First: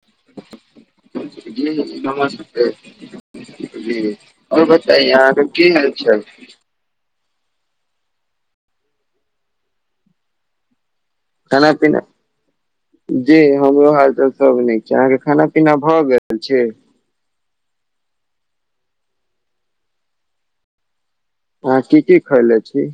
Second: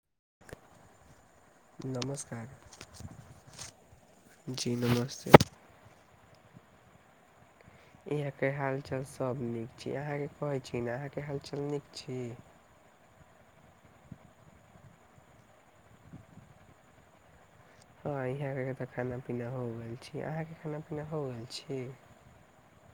[unintelligible] ह हमरा नमस्कार सबके जी नमस्ते [unintelligible] की हाल चाल यहाँ के हालचाल सब नीक छी अहाँके कहे छी ने अहाँ के हालचाल खाना नीक पीना छी जी हमरो हालचाल तऽ सब नीक छै अहाँके खाना पीना भऽ गेल छै हॅं यहाँ के खाना पीना हो रहल छै अहाँ के खाना पीना हो रहल छै अहाँ की की खयले छी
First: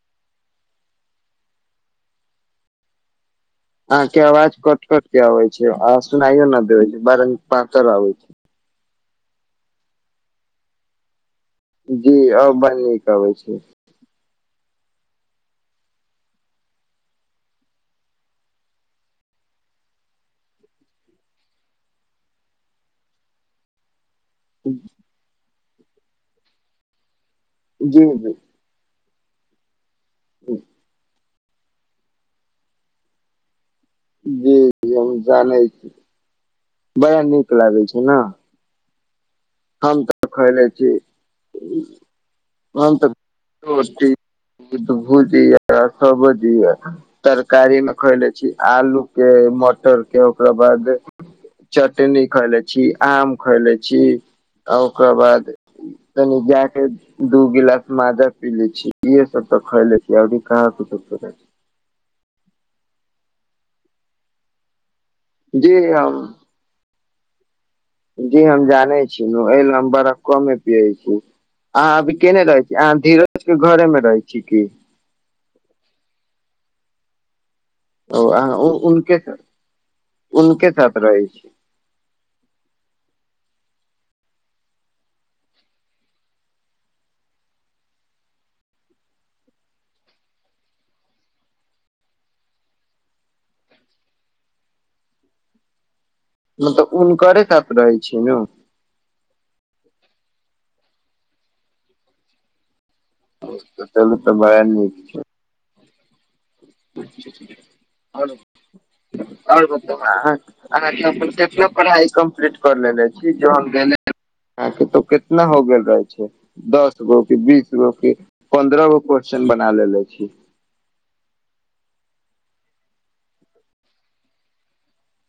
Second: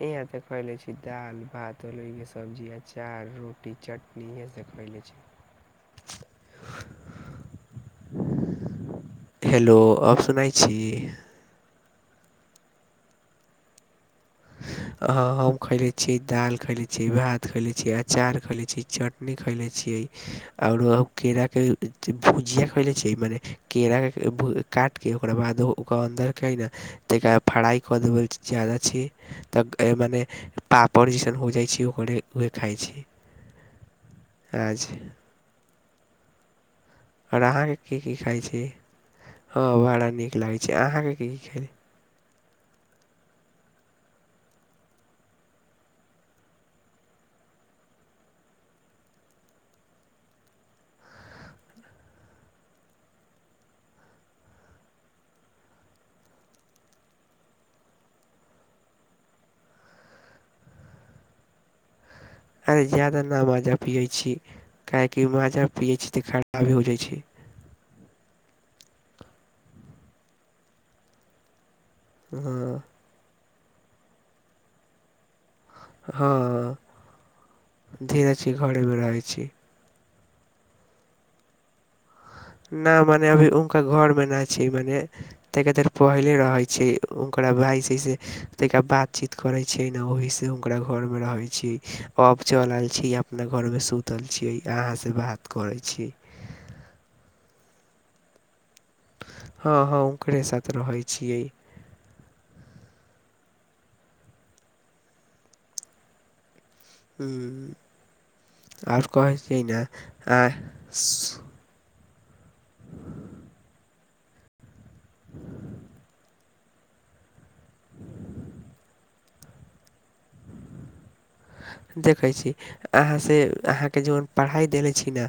यहाँ ते खेलै छी दाल भात के सब्जी अचार रोटी अहाँ के चटनी अवाज इएहसभ खयले कटकट के छी अबै छै आ सुनायो ना दे छै बार पातर आबे छै हेलो अब सुनाई छी जी अब बड नीक अबै छै हाँ हम खले छी दाल खयले छी भात खले छी अचार खले छी चट खले छीयै आओरो केरा के भुजिया खेले छियै मने केलाके काट कऽ ओकरा बाद ओकर अन्दरके ने तकर बाद फ्राइ कऽ जी देबै जी जादा छै तऽ मने पापड़ जैसन हो जाइ छै ओकरे उहे खाइ छी जी जी अच्छे हम बड़ा आओर नीक अहाँके लागै की छै की ने खाइ छी हँ हम बड़ा नीक लागै छै अहाँके की की खाइ त [unintelligible] भुजिया सब्जी ये तरकारी मे खैले छी आलू के मटर ओकरा बाद चटनी खैले छी आम खैले छी आ ओकरा बाद तनि गैय के दू गिलास माजा पी ले छी इे सब तऽ खयले आरो कहाँ कुछो खलये अछि अरे जादा नऽ माजा पियैत छी काहेकि छी माजा जी पियैत छी हम तऽ आगे हो जाइ छै [unintelligible] जी हम जाने छी मोबईल नम्बरको मे पिय छी आहाँ अभी [unintelligible] केने रहै छी हँ अहाँ धीरज के घरेमे रहै छी हँ ओ धीरे के अहाँ उ- घरेमे उनके रहै छी उनके साथ रहै छी ना मने अभी हुनका घर मे नहि छी मने तनका देर पहिले रहैत छै ओकरा भायसॅं से तानिका बातचीत करैत छै छै ने ओहि से हुकरा घर में रहे छी अब चल आबे छी अपना घर मे सुत छियै अहाँसँ बात करै छी मतलब हुनकरे साथ रहै छियै नू हँ हँ ओकरे साथ रहै छियै ओ तऽ चलू तऽ बड़ा नीक छै हूंम्म ओर और बताउ आ अहाँके [unintelligible] अपनो पढ़ाइ कम्पलीट कर लेनेे छी जे हम [unintelligible] देले अहाँके तो कितना हो गेल रहे छै दस गो की बीस गो की पन्द्रह गो क्वेश्चन बना लेेले छी देखै छी अहाँसे अहाँके जोन पढ़ाइ देने छी ने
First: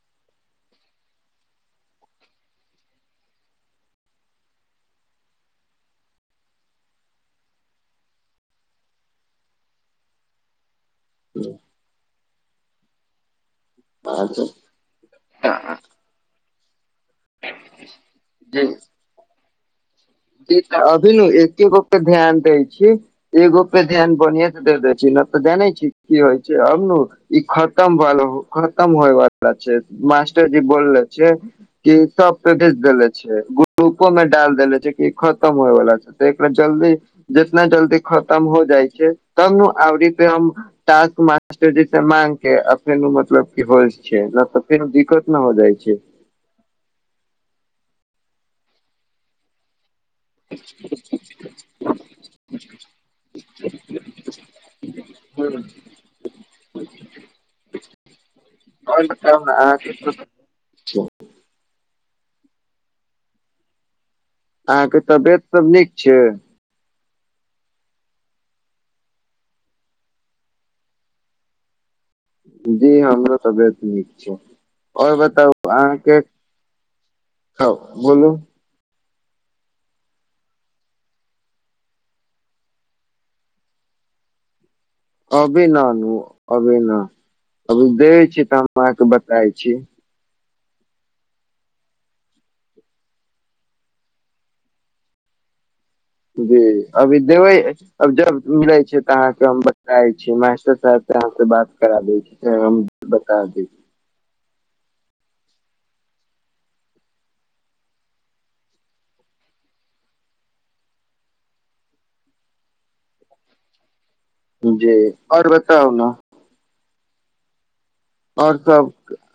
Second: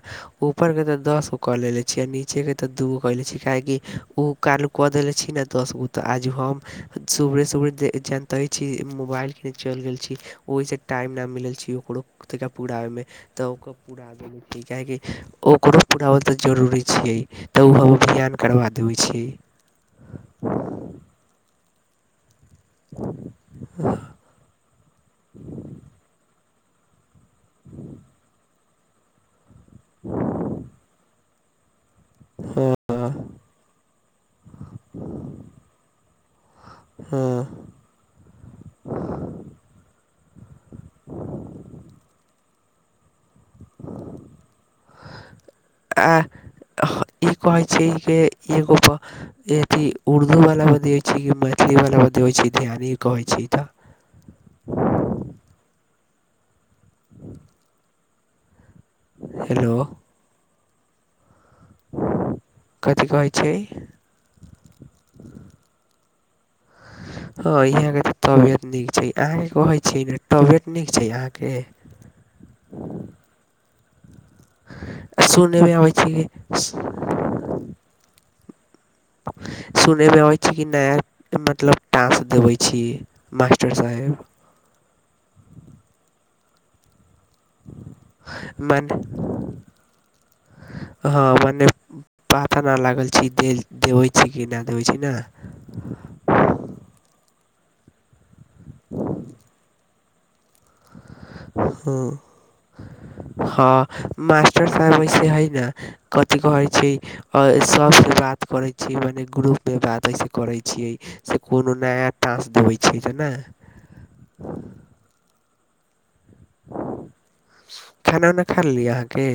ऊपर के तऽ दस गो कऽ लेेले छी आ नीचे के तऽ दू गो कऽ ले छी काहेकि ओ कालू कऽ देले छी ने दसगो तऽ आज हम सुबेरे सुबेरे जानितै छी मोबाइल के चलि गेल छी ओहिसँ टाइम नहि मिलल छी ओकरो तनिका पुराबैमे तऽ ओकर पुराबैमे काहेकि ओकरो पुराबल तऽ जरूरी छै तऽ ओ हम अभियान करबा देबै छियै कि तऽ अभी नु एक्के गो पे ध्यान दै छी एगो पे ध्यान बढ़ियाँ से दे देै छी न तऽ जाने छी की होइ छै छै अब नू ई खतम भऽ खतम होइ बाला मास्टरजी बोललै छै की उ सब पे भेज देले हँ छियै ग्रुपो मे डाल देेले छियै ई खतम होइवला छै तऽ एकरा जल्दी हँ जितना जल्दी खतम हो जाइ छै तब नू आओरीते हम टास्क मास्टर जीसे मांगके ने मतलब की होइ छै न तऽ फेनो दिक्कत न हो जाइ छै आ ई कहै छै एगोपर एथी उर्दू वला बतबै छी कि मैथिली वला बतबै छी ध्यानी कहै छी तऽ ह [unintelligible] त हेलो अहाँके कथी कहै छै अहाँके तबियत सब नीक छै हँ यहाँ के तऽ तबियत नीक छै अहाँके कहै छी ने तबियत नीक छै अहाँके जी हमरो तबियत नीक छै आओर बताउ सुनैमे अबै छै अहाँके तऽ बोलू सुनेमे अबै छी कि नया मतलब टाँस देबै छी मास्टर साहेब अबी नानू अबी न अभी देय छी तऽ हम मने अहाँके बताय छी हँ मने पात नहि लागल छीेल देबैत छी कि नहि देबैत छी नहि जी अभी देबै अब जब मिलै छै तऽ अहाँके हम बताबै छी कहब तऽ अहाँ से बात हँ करा दै छी हम बता दी हँ मास्टर साहब इसे हइ न कथी कहै छै आओर सभसँ बात करैत छियै मने ग्रुपमे बात अइसँ करैत छियै से कोनो नया टास देबै छै तऽ नहि जी आओर बताउ ने खाना उना आओर खा लेली सब अहाँके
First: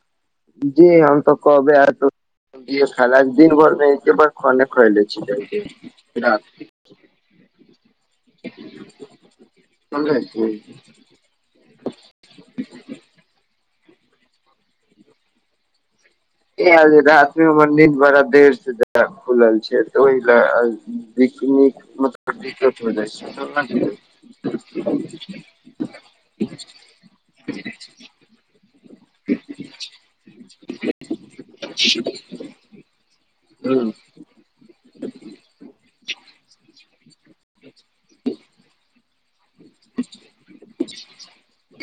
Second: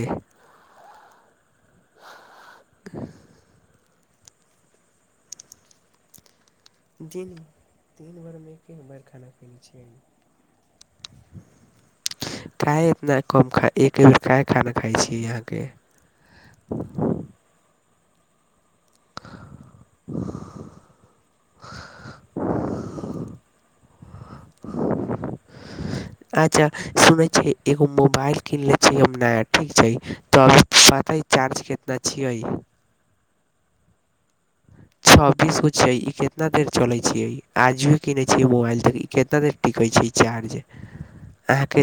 जे हम तऽ कहबे अहुँके [unintelligible] दिन भरमे एके बार खाने खैले छी रात के जी दिन बारमे एक बार खाना खयने छियै समझै छी [inaudible] काहे इतना कम खाय एकबेर काहे खाना खाइ छियै अहाँके धार्मिक मन्दिर बड़ा देर से खुलल छै तऽ ओहि ले बीच नीक मतलब दिक्कत हो जाइ छै [inaudible] अच्छा सुनेै छियै छी हम नया ठीक छै तऽ अभ पताै [unintelligible] चार्ज कितना छियै हूंम्म छब्बीसगो छै ई कितना देर चलै छैयै आज भी की नहि छ मोबाइल तक ई कितना देर [inaudible]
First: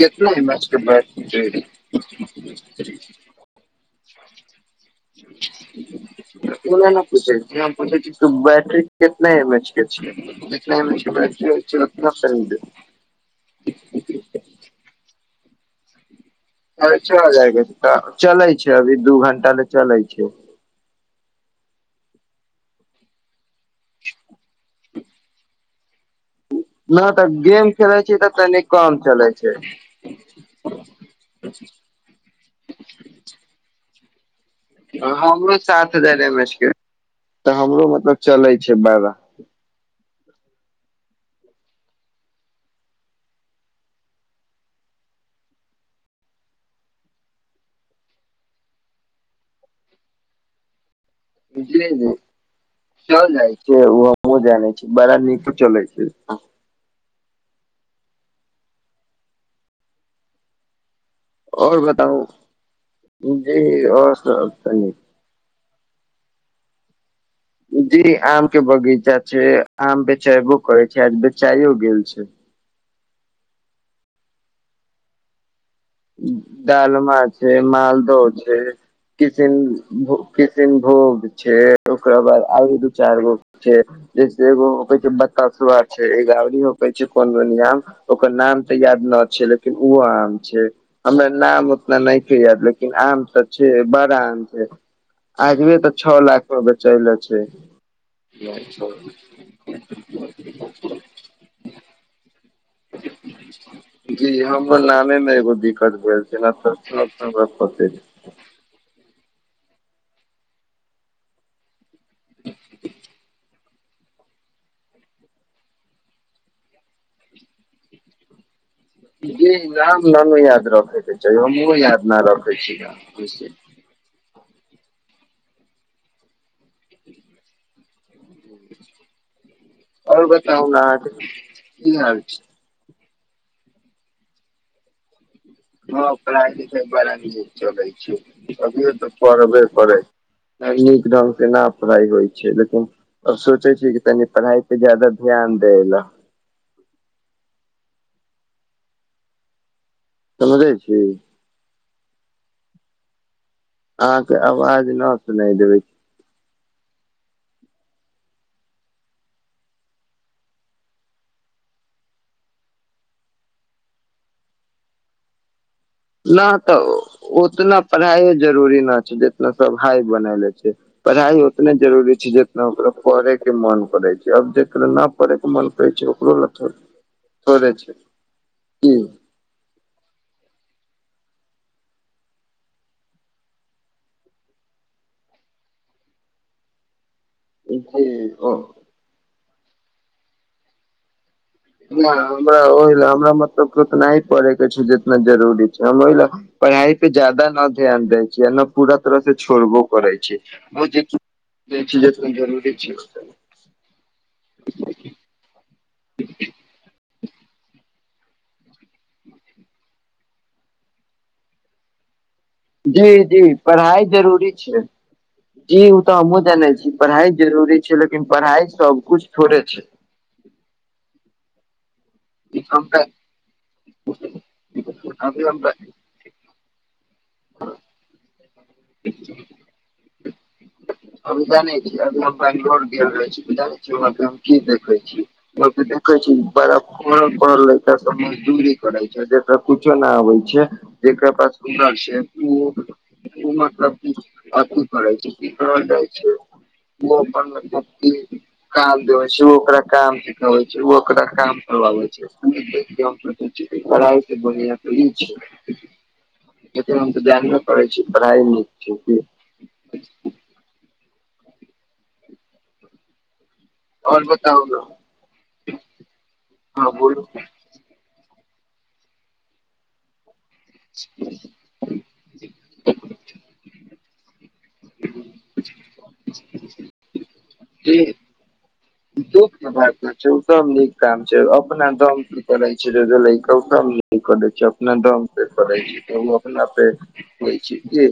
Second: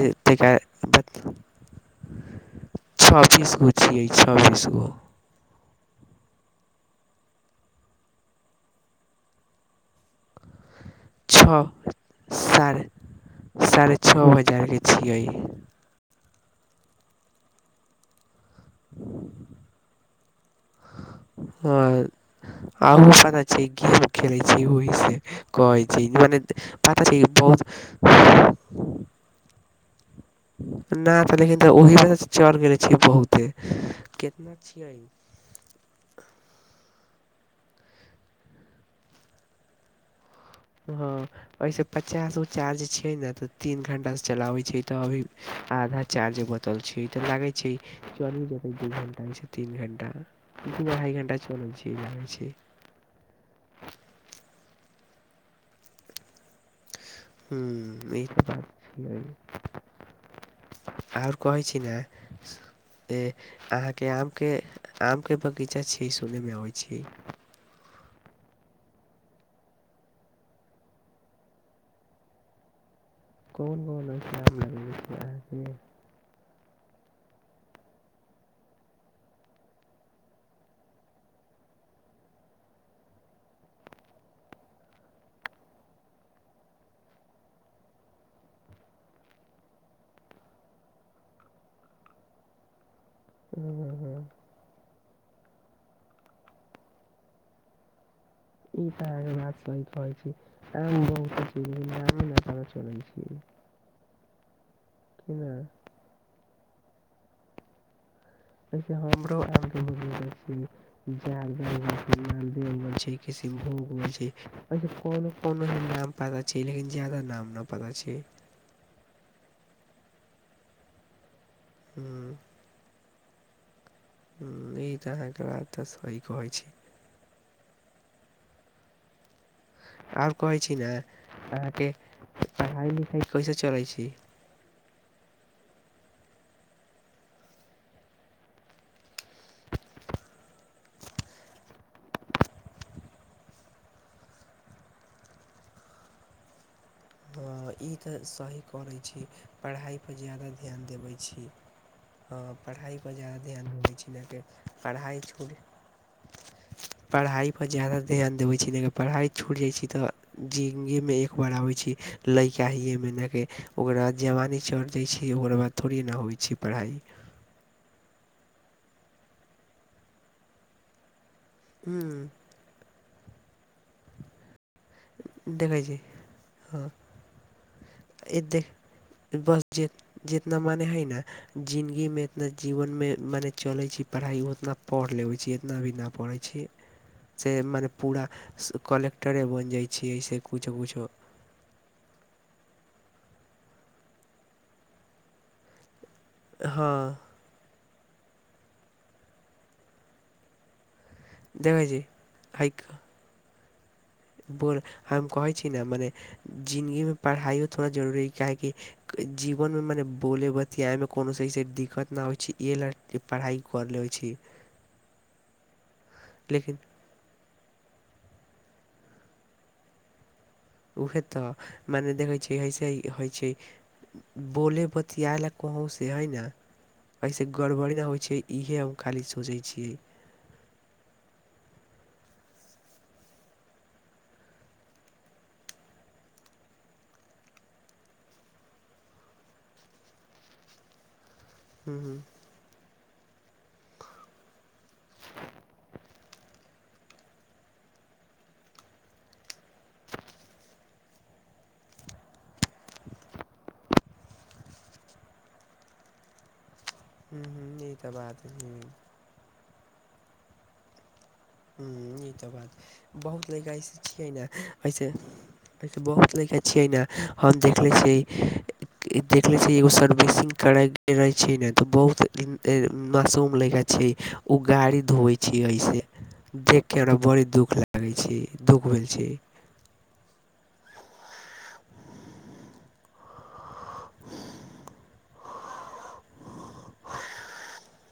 कितना एम एच के बैटरी छबबीसगो छियै छबीसगो तने ने पूछे पूछे तू बैटरी कितना एम एच छओ [unintelligible] साढ़े साढ़े छओ हजार के छियै अ जाय चलै छै अभी दू घंटा ले चलै छै हँ आपता ख छै होइ छै कहै छै पता नहि छै तऽ बहुत गेम खेले छी तऽ तनी काम चलै छै नहि तऽ लेकिन तऽ ओहिमे चढ़ गेले छी बहुते कितना हमरो साथ [unintelligible] हजारमे के तऽ हमरो मतलब चलै छै बारह। हँ ओहिसँ पचास गो चार्ज छियै ने तऽ तीन घण्टासँ चलाबैत छियै तऽ अभी आधा चार्ज बत ल छी तऽ लागे छै ई चल जेतै दू घंटा ती घंटा अढ़ाई घंटा चलै इझल छै ने [inaudible] लागै छै चल जाइ छै ओ हमो जानै छी बड़ा नीको चलै छै ह ई त बात छ कहय छी आओर ने बताउ जी अहां के आओर आम के सब तनी आम के बग चा छै सुनेमबइ छी जी आम के बगीचा छै आम बेचेबो करै छै आज बेचाइयो गेल छै कौन कोन अ शाम लम छै आ डालमा छै मालदहो छै किसनो किसनभोग छै ओकरा बाद आरो दू चार गो जैसे एगोै छै बताश छै होै छै कोन दुनिया ओकर नाम तऽ याद न छै लेकिन ओहो आम छै हमरा नाम उतना नहि छै याद लेकिन आम तऽ छै हँ, बड़ा आम छै आजबी तऽ छओ लाख में बेचैले छै ई तऽ बात स कहै छी त बहुत नचा चलै छी [inaudible] जी हमर नामे मे एगो केना दिक्कत भेल छै हमरो आ छी जालद छै मालदेव छै कृषभोग छै कोनो कोनो एन नाम। पता छै लेकिन जादा नाम नहि पता छै जी राम नन याद रखेके चाही हमहुँ याद न ह्म्म रखे छीय ई तऽ अहाँके बात तऽ सही कहै छै आओर कहै छी ने अहाँके की हाल छै पढ़ाई लिखाई कैसे चलै छी हँ पढ़ाइ लिखाइ बड़ा चलै छै अभिय तऽ पढ़बे करै नीक ढंग से नहि पढ़ाइ होइ छै देखिन आ सोचै छी कि तनि पढ़ाई पे ज्यादा ध्यान दै लए ह ई तऽ सही कऽ लैत छी पढ़ाइ पर जादा ध्यान देबै छी ह पढ़ाइपर जायदा ध्यान होै छै लाक अहाँके आवाज न पढ़ाइ छोड़ सुनाइ देबै पढ़ाइपर ज्यादा ध्यान देबै छी लगिन पढ़ाइ छुइट जाइ छी तऽ जिंदगी में एकबार आबै छी लैका हीे मेन के ओकरा जवानी चढ़ दै छै ओकर बाद थोड़े नहि होइ नह छै तऽ पढ़ाइ ओ उतना पढ़ाइ जरूरी न छै जितना सब हाइ बनाले छै पढ़ाई इतना जरूरी छै ह्म जेना ओकरा पढ़े के मन करे छै आब जेकरा न पढ़े के मन देखै करै छी छै ओकरो ल थो हँ थोड़े छै ए देख कि बस ज जितना मने हइ ने जिनगीमे इतना जीवनमे मने चलैत छी पढ़ाइ उतना पढ़ि लेबै छी इतना अभी नहि पढ़ैत छी से मने पूरा जी ओ कलेक्टरे बइन जाइ छै से किछो किछो हमरा ओहि लय हमरा मतलब ओतना पढ़े के छै जितना जरूरी छै हम ओहि ल हँ पढ़ाइ पे ज्यादा ध्यान दै छिय नय पूरा तरहसँ छोड़बो करै छै जे देखै नहि छी को जरूरी हइ छै बोल हम कहै छी ने मने जिनगी में पढ़ाइयो थोरा जरुरी काहेकि जीवन में मने बोले बतियाइ मे कोनो सही से दिक्कत न होइ छै इहे जी लए जी पढ़ाइ कर पढ़ाई लेबै छी जरूरी छै जी ओ तऽ हमहुँ जानै लेकिन छी पढ़ाई जरूरी छै लेकिन पढ़ाई सब कुछ थोड़े छै उहे तऽ मने देखै अइसे अभी होइ छै बोले बतआयलए हमरा कहूँसँ हइ ने कइसे गड़बड़ी नहि होइ छै इहे हम खाली सोचै छियै झ छी पोझ वह हम की देखे छी बी देखै छी बड़ा पढ़ल पढ़ल लैका के मजदूरी करै छै जेकरा कुछो न आबै छै जेकरा पास सुन्दर हूँ हूँ छै ओ ओ मतलब अथी करै छै की कहल जाए छै ओ अपन मतलब की काम देबै छै ओ ओकरा काम सिखाबै छै ओ ओकरा काम करवाबै छै गम करइ बनआ त ई [unintelligible] लेकिन हम तऽ हूँ ध्यान नहि करै हूँ ई छी तऽ बात पढ़ाई हूँ लख ह ई तऽ बात बहुत नइस और छियै ने बताउ न अइसेसे बहुत लड़का छियै हँ ने बोलू हम देख लै छियै देखले छी एगो सर्विसिंग करे रहे छै ने तऽ बहुत मासूम लड़का छै उ गाड़ी धोवे छै ऐसे देखिके हमरा बड़ी दुःख लागै छै दुःख भेल छी ात छै ओ सब नीक काम छै अपना दम करै छै क करै छै अपना दम पे करै छै त ओ अपना पे होइ छै जी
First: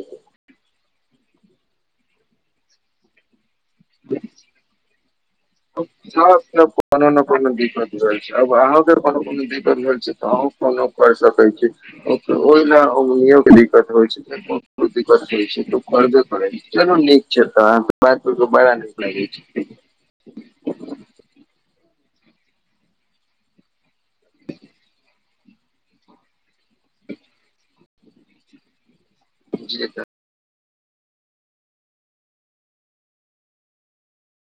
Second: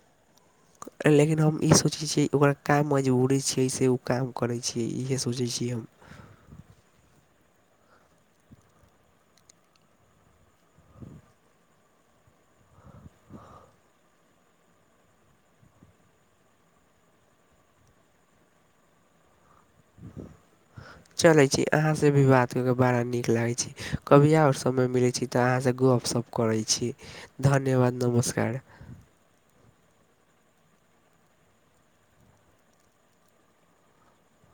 लेकिन हम ई सोचैत छियै ओकरा क मजबूरी छियै से ओ काम करैत छियै इएह सोचैत छी कोनोने कोनो दिक्कत रहल छै आब आहोके कोनो कोनो दिक्कत रहल छै त कोनो कर सकै छी ओहि ल उगनो के दिक्कत होइ छै दिक्कते छै त करबे करै केल नीक छै त ब बड़ा नीक लागे छै [inaudible] चलै छी अहाँसँ भी बात कऽ कऽ बड़ा नीक लागै छै कभी ओर समय मिलैत छै तऽ अहाँसँ गपशप करैत छी धन्यवाद नमस्कार जी तऽ